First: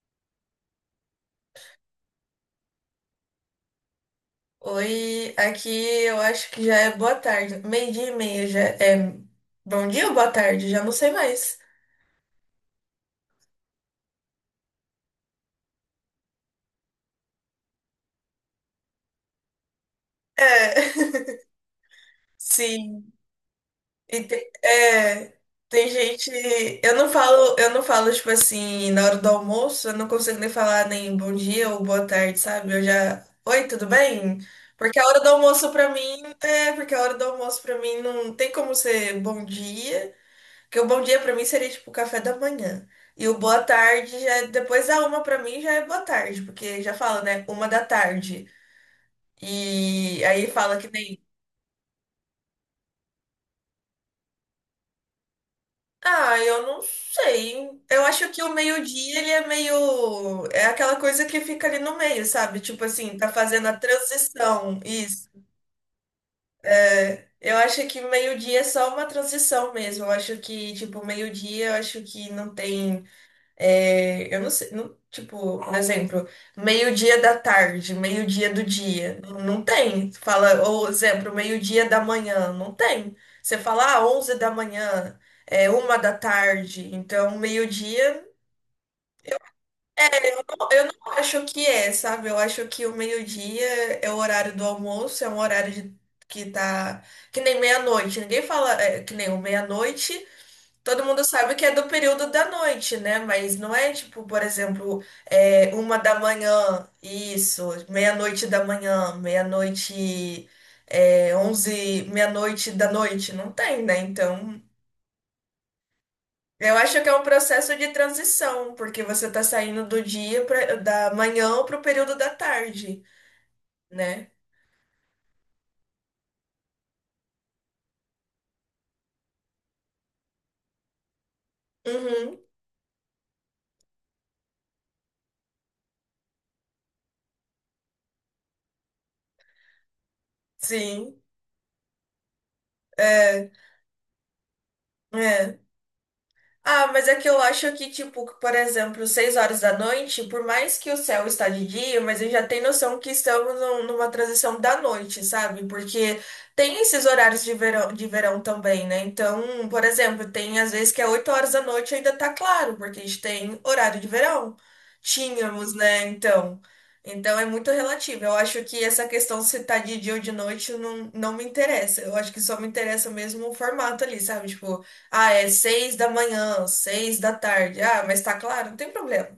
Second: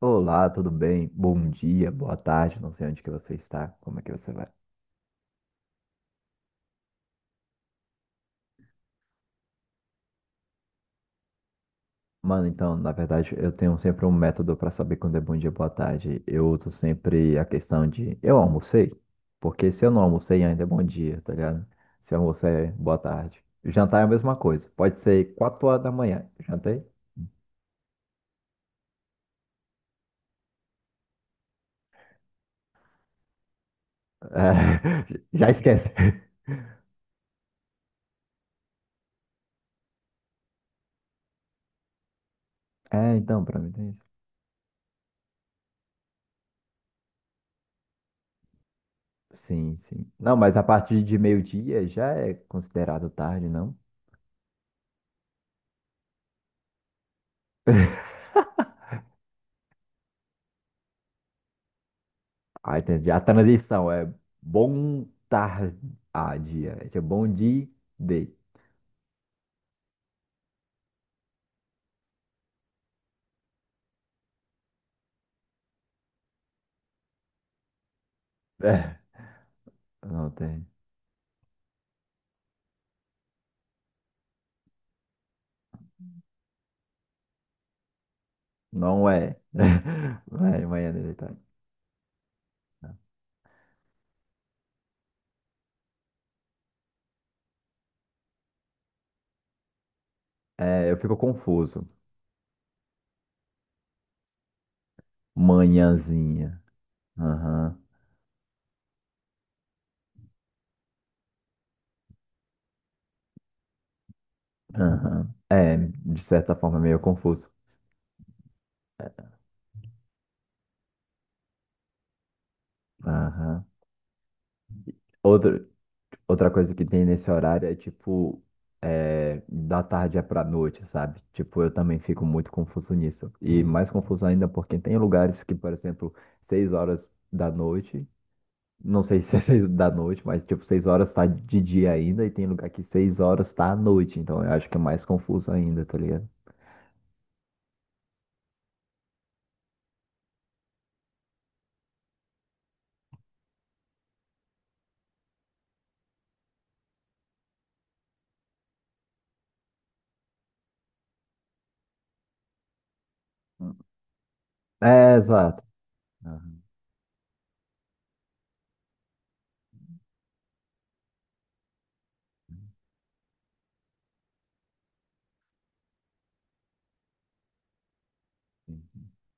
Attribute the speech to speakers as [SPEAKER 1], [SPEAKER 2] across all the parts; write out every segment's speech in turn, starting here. [SPEAKER 1] Olá, tudo bem? Bom dia, boa tarde, não sei onde que você está, como é que você vai?
[SPEAKER 2] Oi, aqui eu acho que já é boa tarde. Meio-dia e meia já é bom dia ou boa tarde? Já não sei mais.
[SPEAKER 1] Mano, então, na verdade, eu tenho sempre um método para saber quando é bom dia, boa tarde. Eu uso sempre a questão de eu almocei, porque se eu não almocei ainda é
[SPEAKER 2] É,
[SPEAKER 1] bom dia, tá ligado? Se eu almocei, é boa
[SPEAKER 2] sim.
[SPEAKER 1] tarde. Jantar é a
[SPEAKER 2] E
[SPEAKER 1] mesma
[SPEAKER 2] tem,
[SPEAKER 1] coisa, pode ser 4 horas
[SPEAKER 2] tem
[SPEAKER 1] da manhã,
[SPEAKER 2] gente.
[SPEAKER 1] jantei?
[SPEAKER 2] Eu não falo, tipo assim, na hora do almoço, eu não consigo nem falar nem bom dia ou boa tarde, sabe? Eu já. Oi, tudo bem?
[SPEAKER 1] É,
[SPEAKER 2] Porque a hora do
[SPEAKER 1] já
[SPEAKER 2] almoço pra
[SPEAKER 1] esquece.
[SPEAKER 2] mim. Porque a hora do almoço pra mim não tem como ser bom dia. Porque o bom dia pra mim seria tipo o café da manhã.
[SPEAKER 1] É,
[SPEAKER 2] E o
[SPEAKER 1] então, pra
[SPEAKER 2] boa
[SPEAKER 1] mim tem isso.
[SPEAKER 2] tarde depois da uma pra mim já é boa tarde, porque já fala, né? Uma da tarde.
[SPEAKER 1] Sim, sim.
[SPEAKER 2] E
[SPEAKER 1] Não,
[SPEAKER 2] aí
[SPEAKER 1] mas a
[SPEAKER 2] fala que
[SPEAKER 1] partir de
[SPEAKER 2] nem.
[SPEAKER 1] meio-dia já é considerado tarde, não?
[SPEAKER 2] Ah, eu não sei. Eu acho que o meio-dia ele é meio. É aquela coisa que fica ali no meio, sabe?
[SPEAKER 1] Ah,
[SPEAKER 2] Tipo
[SPEAKER 1] entendi.
[SPEAKER 2] assim,
[SPEAKER 1] A
[SPEAKER 2] tá fazendo a
[SPEAKER 1] transição é
[SPEAKER 2] transição.
[SPEAKER 1] bom
[SPEAKER 2] Isso.
[SPEAKER 1] tarde. Ah, dia. É tipo, bom
[SPEAKER 2] Eu
[SPEAKER 1] dia.
[SPEAKER 2] acho que
[SPEAKER 1] Day.
[SPEAKER 2] meio-dia é só uma transição mesmo. Eu acho que, tipo, meio-dia, eu acho que não tem. É, eu não sei, tipo, por exemplo, meio-dia da tarde, meio-dia do
[SPEAKER 1] É,
[SPEAKER 2] dia, não tem. Você
[SPEAKER 1] não
[SPEAKER 2] fala,
[SPEAKER 1] tem.
[SPEAKER 2] ou exemplo, meio-dia da manhã, não tem. Você fala, ah, 11 da manhã, é uma da tarde, então meio-dia,
[SPEAKER 1] Não é. Não é
[SPEAKER 2] eu
[SPEAKER 1] manhã
[SPEAKER 2] não
[SPEAKER 1] de tarde.
[SPEAKER 2] acho que é, sabe? Eu acho que o meio-dia é o horário do almoço, é um que tá, que nem meia-noite, ninguém fala, que nem o meia-noite.
[SPEAKER 1] É, eu
[SPEAKER 2] Todo
[SPEAKER 1] fico
[SPEAKER 2] mundo sabe que é do
[SPEAKER 1] confuso.
[SPEAKER 2] período da noite, né? Mas não é tipo, por exemplo, uma da
[SPEAKER 1] Manhãzinha.
[SPEAKER 2] manhã, isso,
[SPEAKER 1] Aham.
[SPEAKER 2] meia-noite da manhã, meia-noite, é, onze, meia-noite da noite, não tem, né? Então,
[SPEAKER 1] Aham. É, de certa
[SPEAKER 2] eu
[SPEAKER 1] forma, é meio
[SPEAKER 2] acho que é um
[SPEAKER 1] confuso.
[SPEAKER 2] processo de transição, porque você tá saindo do da manhã pro período da tarde,
[SPEAKER 1] Aham.
[SPEAKER 2] né?
[SPEAKER 1] Outro. Outra coisa que tem nesse horário é tipo, é, da tarde é pra noite, sabe? Tipo, eu também fico
[SPEAKER 2] Uhum,
[SPEAKER 1] muito confuso nisso. E mais confuso ainda porque tem lugares que, por exemplo, 6 horas da noite, não sei se é 6 da noite, mas tipo, 6 horas
[SPEAKER 2] sim,
[SPEAKER 1] tá de dia ainda, e tem lugar que seis
[SPEAKER 2] é,
[SPEAKER 1] horas tá à noite. Então eu acho que é mais confuso
[SPEAKER 2] é.
[SPEAKER 1] ainda, tá ligado?
[SPEAKER 2] Ah, mas é que eu acho que, tipo, por exemplo, seis horas da noite, por mais que o céu está de dia, mas eu já tenho noção que estamos numa transição da noite, sabe? Porque tem esses horários de verão, também, né? Então, por exemplo, tem às vezes que é oito horas da noite e ainda tá claro, porque a gente tem horário de verão.
[SPEAKER 1] É, exato.
[SPEAKER 2] Tínhamos, né?
[SPEAKER 1] Aham.
[SPEAKER 2] Então é muito relativo. Eu acho que essa questão se tá de dia ou de noite não me interessa. Eu acho que só me interessa mesmo o formato ali, sabe? Tipo, ah, é seis da manhã, seis da tarde. Ah, mas tá claro, não tem problema.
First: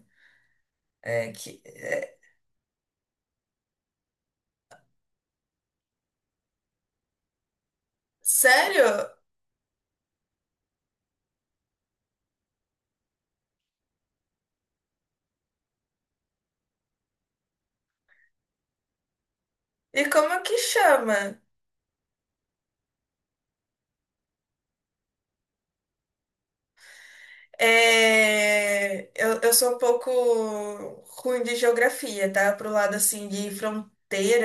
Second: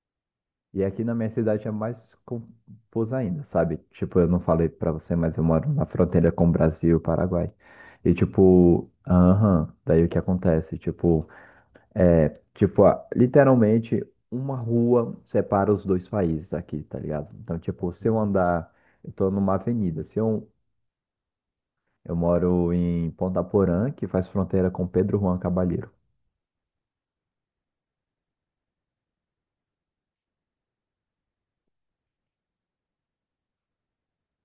[SPEAKER 1] E aqui na minha
[SPEAKER 2] É que.
[SPEAKER 1] cidade é mais
[SPEAKER 2] é-
[SPEAKER 1] confuso ainda, sabe? Tipo, eu não falei pra você, mas eu moro na fronteira com o Brasil e o Paraguai. E tipo,
[SPEAKER 2] Sério?
[SPEAKER 1] aham, daí o que acontece? Tipo, é, tipo, ah, literalmente uma rua separa os dois países aqui, tá ligado? Então, tipo, se eu andar, eu tô numa
[SPEAKER 2] E
[SPEAKER 1] avenida, se
[SPEAKER 2] como é
[SPEAKER 1] eu,
[SPEAKER 2] que chama?
[SPEAKER 1] eu moro em Ponta Porã, que faz fronteira com Pedro Juan Caballero.
[SPEAKER 2] É, eu sou um pouco ruim de geografia, tá? Pro lado assim de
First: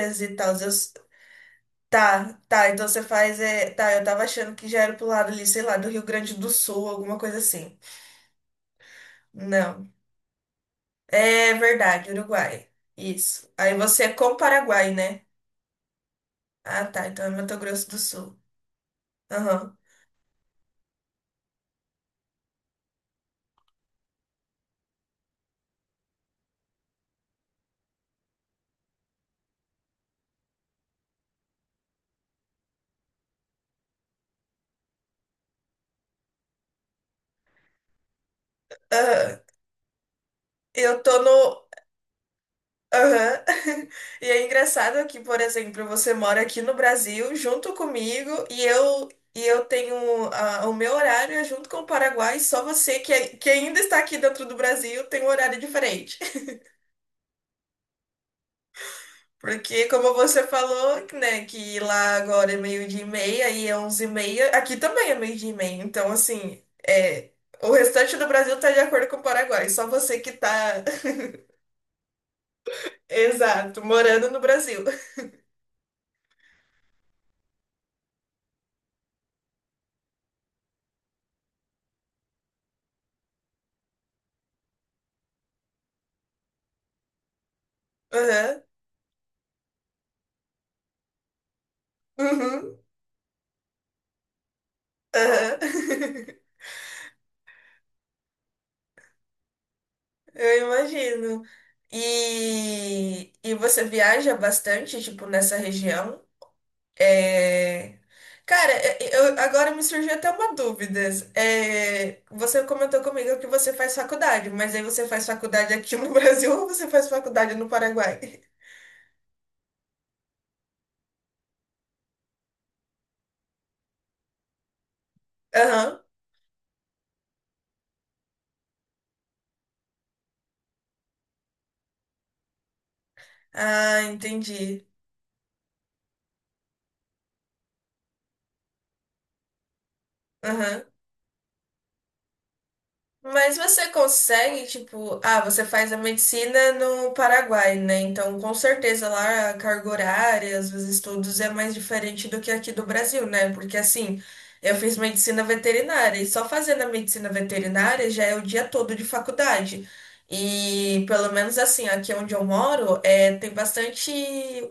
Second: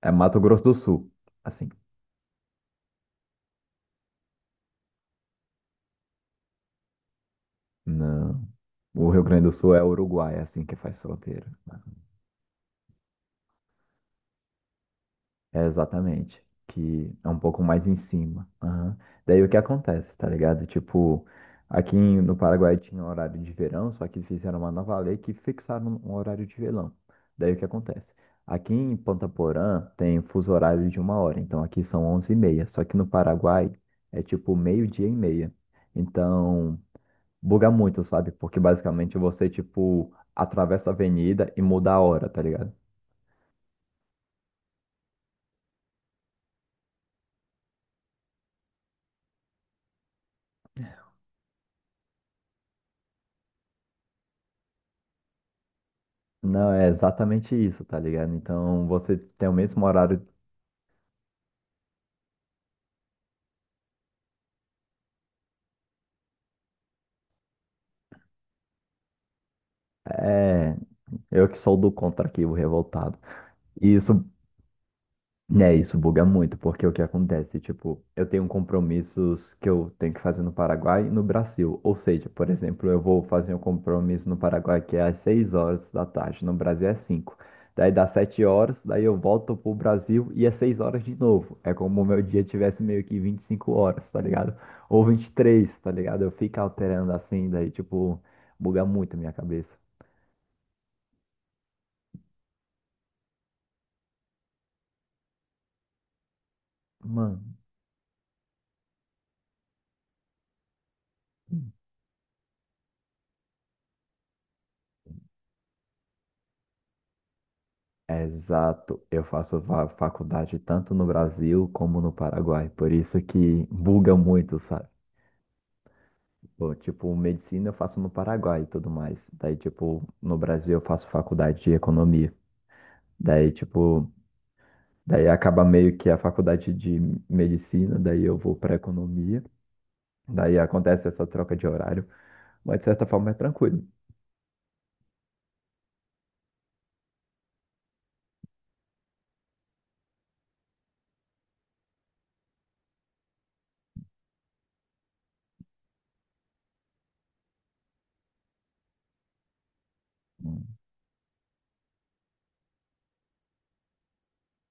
[SPEAKER 1] É
[SPEAKER 2] e
[SPEAKER 1] Mato
[SPEAKER 2] tal.
[SPEAKER 1] Grosso do Sul, assim.
[SPEAKER 2] Tá, tá, então você faz. É... Tá, eu tava achando que já era pro lado ali, sei lá, do Rio Grande do Sul, alguma coisa assim.
[SPEAKER 1] Não, o Rio Grande do Sul é
[SPEAKER 2] Não.
[SPEAKER 1] Uruguai, é assim que faz fronteira,
[SPEAKER 2] É
[SPEAKER 1] né?
[SPEAKER 2] verdade, Uruguai. Isso. Aí você é com o Paraguai, né?
[SPEAKER 1] É, exatamente.
[SPEAKER 2] Ah, tá.
[SPEAKER 1] Que
[SPEAKER 2] Então
[SPEAKER 1] é
[SPEAKER 2] é
[SPEAKER 1] um
[SPEAKER 2] Mato
[SPEAKER 1] pouco mais
[SPEAKER 2] Grosso
[SPEAKER 1] em
[SPEAKER 2] do Sul.
[SPEAKER 1] cima. Aham. Daí o que
[SPEAKER 2] Aham.
[SPEAKER 1] acontece, tá ligado? Tipo, no Paraguai tinha um horário de verão, só que fizeram uma nova lei que fixaram um horário de verão. Daí o que acontece? Aqui em Ponta Porã tem um fuso horário de 1 hora, então aqui são 11h30. Só que no Paraguai é tipo meio-dia e meia. Então, buga muito, sabe? Porque basicamente
[SPEAKER 2] Aham.
[SPEAKER 1] você, tipo, atravessa a
[SPEAKER 2] Eu tô
[SPEAKER 1] avenida e
[SPEAKER 2] no.
[SPEAKER 1] muda a hora, tá ligado?
[SPEAKER 2] Aham. E é engraçado que, por exemplo, você mora aqui no Brasil junto comigo e eu tenho ah, o meu horário é junto com o Paraguai, só você que ainda está aqui dentro do Brasil tem um horário diferente.
[SPEAKER 1] Não, é exatamente isso, tá ligado? Então você tem o mesmo
[SPEAKER 2] Porque, como
[SPEAKER 1] horário.
[SPEAKER 2] você falou, né, que lá agora é meio-dia e meia e é onze e meia, aqui também é meio-dia e meia. Então, assim, o restante do Brasil tá de acordo com o Paraguai, só você que tá.
[SPEAKER 1] É, eu que sou do contra aqui, o revoltado.
[SPEAKER 2] Exato,
[SPEAKER 1] E isso
[SPEAKER 2] morando no Brasil.
[SPEAKER 1] É, isso buga muito, porque o que acontece, tipo, eu tenho compromissos que eu tenho que fazer no Paraguai e no Brasil. Ou seja, por exemplo, eu vou fazer um compromisso no Paraguai que é às 6 horas da tarde, no Brasil é cinco. Daí dá sete
[SPEAKER 2] Aham,
[SPEAKER 1] horas, daí eu volto pro Brasil e é 6 horas de novo. É como o meu dia
[SPEAKER 2] uhum,
[SPEAKER 1] tivesse meio que 25 horas, tá ligado? Ou vinte e
[SPEAKER 2] aham.
[SPEAKER 1] três tá ligado? Eu fico alterando assim, daí, tipo, buga muito a minha cabeça.
[SPEAKER 2] Eu imagino. E você viaja bastante, tipo, nessa região?
[SPEAKER 1] Mano.
[SPEAKER 2] É... Cara, eu, agora me surgiu até uma dúvida. É, você comentou comigo que você faz faculdade, mas aí você faz faculdade aqui no Brasil ou você faz faculdade no Paraguai?
[SPEAKER 1] Exato, eu faço faculdade tanto no Brasil como no Paraguai, por isso que buga muito, sabe?
[SPEAKER 2] Aham.
[SPEAKER 1] Bom, tipo, medicina eu faço no Paraguai e tudo mais. Daí, tipo, no Brasil eu faço faculdade de economia. Daí,
[SPEAKER 2] Ah,
[SPEAKER 1] tipo,
[SPEAKER 2] entendi.
[SPEAKER 1] daí acaba meio que a faculdade de medicina, daí eu vou para economia. Daí
[SPEAKER 2] Aham.
[SPEAKER 1] acontece essa troca de horário, mas de certa forma é
[SPEAKER 2] Mas
[SPEAKER 1] tranquilo.
[SPEAKER 2] você consegue, tipo, ah, você faz a medicina no Paraguai, né? Então, com certeza lá a carga horária, os estudos é mais diferente do que aqui do Brasil, né? Porque assim, eu fiz medicina veterinária e só fazendo a medicina veterinária já é o dia todo de faculdade.
[SPEAKER 1] Hum,
[SPEAKER 2] E pelo menos assim, aqui onde eu moro, é, tem bastante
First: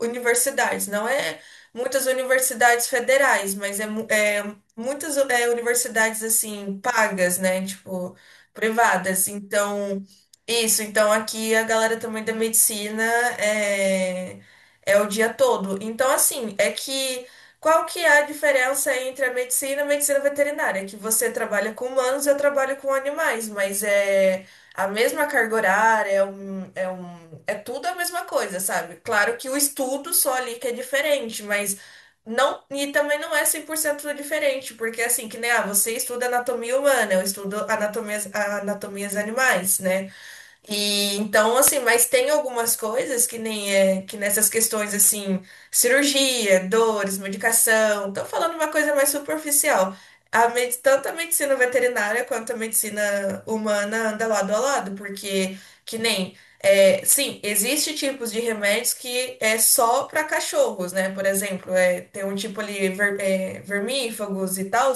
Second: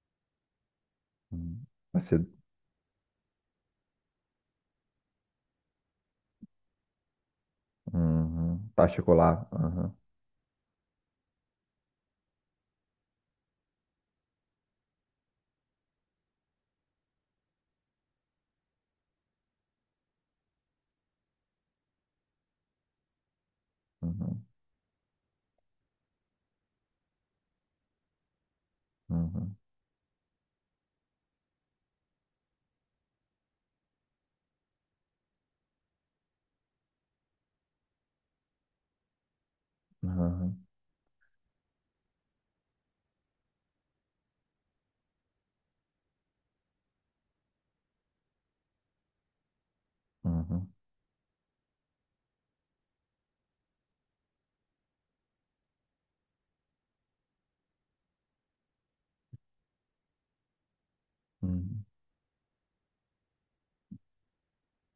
[SPEAKER 2] universidades, não é
[SPEAKER 1] hum. Vai
[SPEAKER 2] muitas
[SPEAKER 1] ser,
[SPEAKER 2] universidades federais, mas é muitas é, universidades assim pagas, né? Tipo
[SPEAKER 1] uhum,
[SPEAKER 2] privadas.
[SPEAKER 1] particular. Uhum,
[SPEAKER 2] Então, isso. Então, aqui a galera também da medicina é, é o dia todo. Então, assim, é que qual que é a diferença entre a medicina e a medicina veterinária? É que você trabalha com humanos e eu trabalho com animais, mas
[SPEAKER 1] uhum,
[SPEAKER 2] é a mesma carga horária, é tudo a mesma coisa, sabe? Claro que
[SPEAKER 1] uhum,
[SPEAKER 2] o estudo só ali que é diferente, mas não, e também não é 100% diferente, porque assim, que nem, ah, você estuda anatomia humana, anatomias animais, né?
[SPEAKER 1] uhum,
[SPEAKER 2] E então, assim, mas tem algumas coisas que nem é, que nessas questões, assim, cirurgia, dores, medicação, tô falando uma coisa mais superficial.
[SPEAKER 1] uhum,
[SPEAKER 2] Tanto a medicina veterinária quanto a medicina humana anda lado a lado, porque que nem, é, sim, existe tipos de remédios que é só para cachorros, né? Por exemplo,
[SPEAKER 1] uhum.
[SPEAKER 2] é, tem um tipo ali, vermífagos e tal.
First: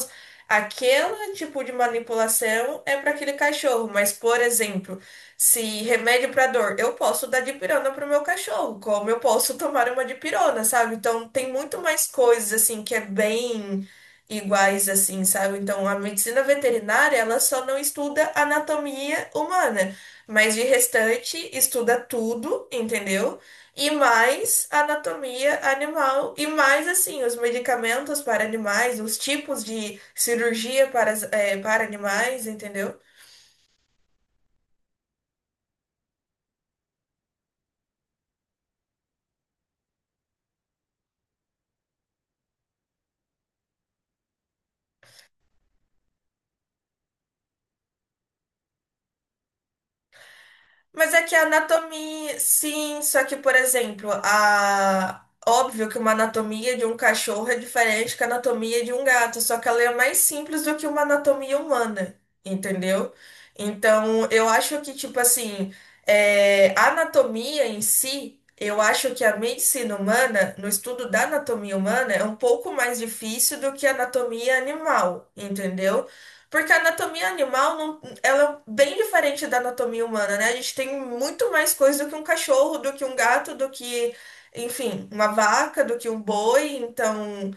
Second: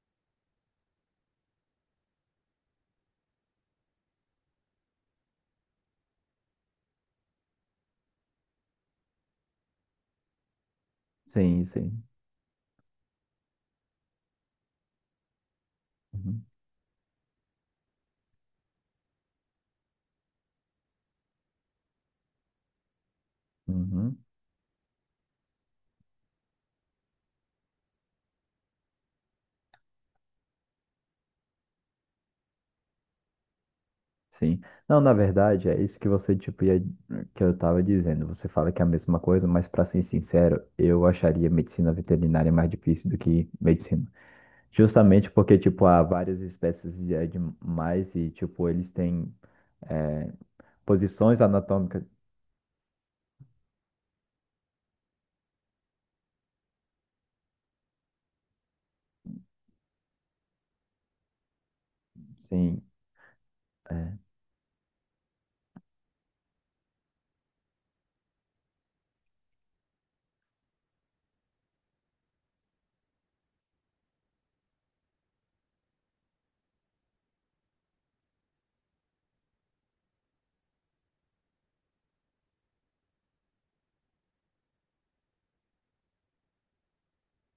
[SPEAKER 2] Aquele tipo de manipulação é para aquele cachorro, mas, por exemplo, se remédio para dor, eu posso dar dipirona pro meu cachorro, como eu posso tomar uma dipirona, sabe? Então tem
[SPEAKER 1] Sim,
[SPEAKER 2] muito
[SPEAKER 1] sim.
[SPEAKER 2] mais coisas assim que é bem iguais assim, sabe? Então a medicina
[SPEAKER 1] Uhum,
[SPEAKER 2] veterinária, ela só não estuda anatomia humana, mas de restante estuda tudo, entendeu? E
[SPEAKER 1] uhum,
[SPEAKER 2] mais anatomia animal e mais assim os medicamentos para animais, os tipos de cirurgia para animais, entendeu?
[SPEAKER 1] sim. Não, na verdade, é isso que você, tipo, ia, que eu tava dizendo. Você fala que é a mesma coisa, mas para ser sincero, eu acharia medicina veterinária mais difícil do que medicina. Justamente porque, tipo, há várias espécies de animais e, tipo, eles têm é,
[SPEAKER 2] Mas é que
[SPEAKER 1] posições
[SPEAKER 2] a
[SPEAKER 1] anatômicas.
[SPEAKER 2] anatomia, sim, só que, por exemplo, a... óbvio que uma anatomia de um cachorro é diferente que a anatomia de um gato, só que ela é mais simples do que uma anatomia humana,
[SPEAKER 1] Sim,
[SPEAKER 2] entendeu?
[SPEAKER 1] é,
[SPEAKER 2] Então, eu acho que, tipo assim, a anatomia em si, eu acho que a medicina humana, no estudo da anatomia humana, é um pouco mais difícil do que a anatomia animal, entendeu? Porque a anatomia animal não ela é bem diferente da anatomia humana, né? A gente tem muito mais coisa do que um cachorro, do que um gato, do que, enfim, uma vaca, do que um boi. Então,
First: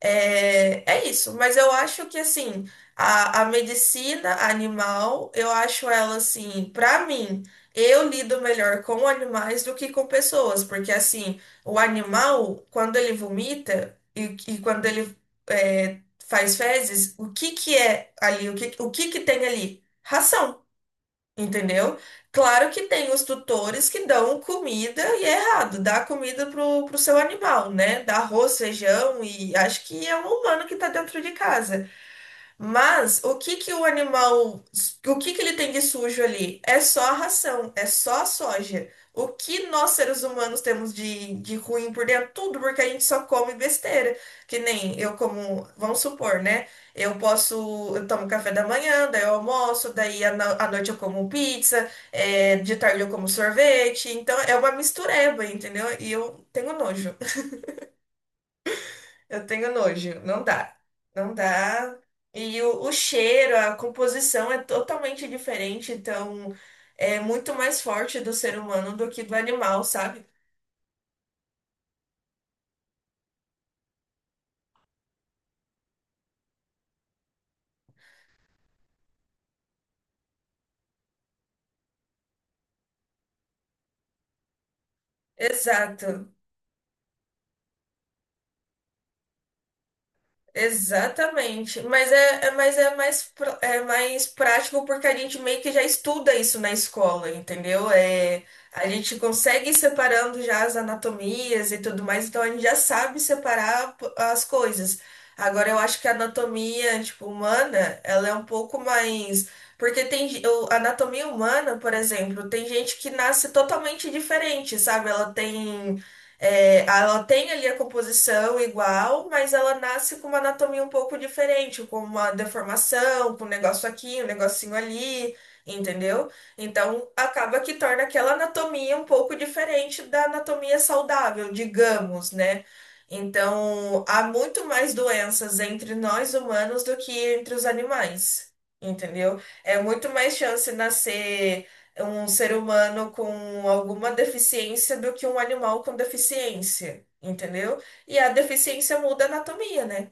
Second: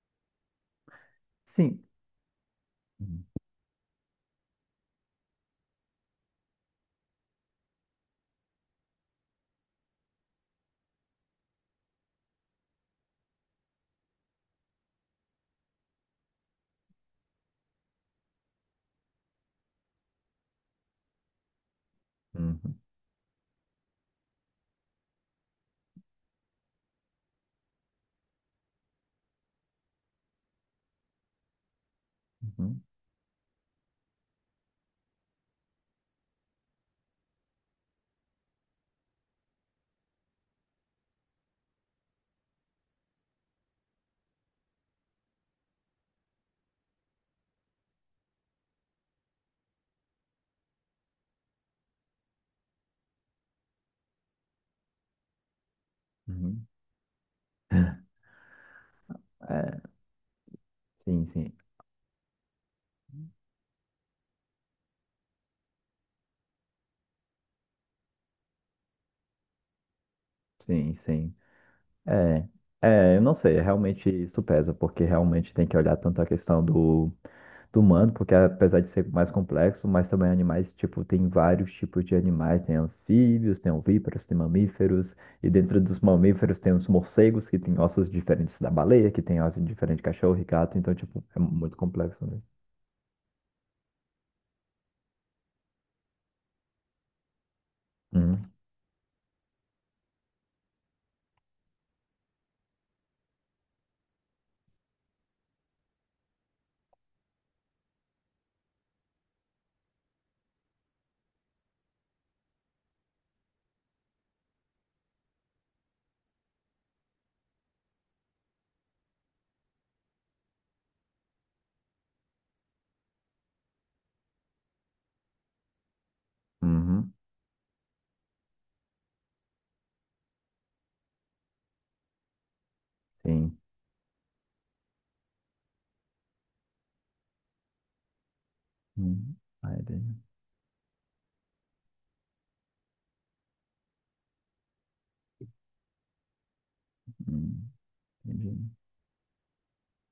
[SPEAKER 2] é isso, mas eu
[SPEAKER 1] sim.
[SPEAKER 2] acho que assim,
[SPEAKER 1] Uhum,
[SPEAKER 2] a medicina animal, eu acho ela assim, pra mim, eu lido melhor com animais do que com pessoas, porque assim, o animal, quando ele vomita e quando ele é, faz fezes, o que que é ali? O que que tem ali? Ração. Entendeu? Claro
[SPEAKER 1] uhum,
[SPEAKER 2] que tem os tutores que dão comida e é errado, dá comida pro seu animal, né? Dá arroz, feijão e acho que é um humano que tá dentro de casa.
[SPEAKER 1] uhum.
[SPEAKER 2] Mas o que que o animal, o que que ele tem de sujo ali? É só a ração, é só a soja. O que nós seres humanos temos de ruim por dentro? Tudo, porque a gente só come besteira. Que nem eu como, vamos supor, né? Eu posso, eu tomo café da manhã, daí eu almoço, daí à no- à noite eu como pizza, é, de tarde eu como sorvete. Então é uma mistureba, entendeu? E eu
[SPEAKER 1] Uhum.
[SPEAKER 2] tenho nojo. Eu tenho
[SPEAKER 1] É,
[SPEAKER 2] nojo, não dá,
[SPEAKER 1] sim,
[SPEAKER 2] não
[SPEAKER 1] sim.
[SPEAKER 2] dá. E o cheiro, a composição é totalmente diferente, então é muito mais forte do ser humano do que do animal, sabe?
[SPEAKER 1] Sim, sim. É, é, eu não sei, é realmente isso pesa, porque realmente tem que olhar tanto a questão do humano, porque apesar de ser mais complexo, mas também animais, tipo, tem vários tipos de animais, tem anfíbios, tem ovíparos, tem mamíferos, e dentro dos
[SPEAKER 2] Exato.
[SPEAKER 1] mamíferos tem os morcegos, que tem ossos diferentes da baleia, que tem ossos diferentes de cachorro e gato, então, tipo, é muito
[SPEAKER 2] Exatamente.
[SPEAKER 1] complexo, né?
[SPEAKER 2] Mas é mais, é mais prático porque a gente meio que já estuda isso na escola, entendeu? É,
[SPEAKER 1] Uhum,
[SPEAKER 2] a gente consegue ir separando já as anatomias e tudo mais, então a gente já sabe separar as coisas. Agora eu acho que a anatomia, tipo, humana, ela é um pouco mais. Porque a anatomia humana, por exemplo, tem gente que nasce totalmente diferente, sabe? Ela tem. É, ela tem ali a composição igual, mas ela nasce com uma anatomia um pouco diferente, com uma deformação, com um negócio aqui, um negocinho ali, entendeu? Então
[SPEAKER 1] uhum,
[SPEAKER 2] acaba que torna aquela anatomia um pouco diferente da anatomia saudável, digamos, né?
[SPEAKER 1] sim.
[SPEAKER 2] Então há muito mais doenças entre nós humanos do que entre os animais,
[SPEAKER 1] Uhum.
[SPEAKER 2] entendeu? É
[SPEAKER 1] Ai,
[SPEAKER 2] muito
[SPEAKER 1] daí-
[SPEAKER 2] mais chance nascer um ser humano com alguma deficiência do que um animal com deficiência,
[SPEAKER 1] hum,
[SPEAKER 2] entendeu? E a
[SPEAKER 1] entendi.
[SPEAKER 2] deficiência muda a anatomia, né?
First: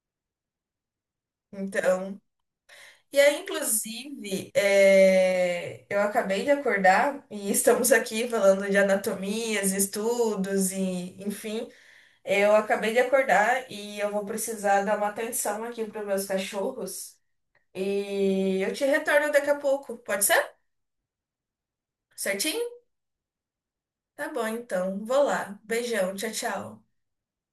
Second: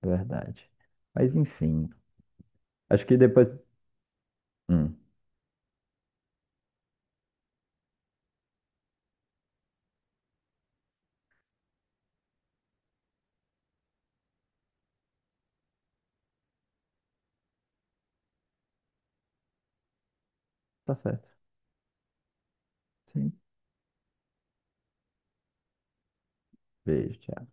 [SPEAKER 1] Verdade. Mas enfim,
[SPEAKER 2] Então,
[SPEAKER 1] acho que
[SPEAKER 2] e aí,
[SPEAKER 1] depois.
[SPEAKER 2] inclusive,
[SPEAKER 1] Hum,
[SPEAKER 2] é, eu acabei de acordar e estamos aqui falando de anatomias, estudos e, enfim, eu acabei de acordar e eu vou precisar dar uma atenção aqui para meus cachorros e eu te retorno daqui a pouco, pode ser?
[SPEAKER 1] tá certo.
[SPEAKER 2] Certinho?
[SPEAKER 1] Sim.
[SPEAKER 2] Tá bom, então. Vou lá. Beijão. Tchau, tchau.
[SPEAKER 1] Beijo, tchau.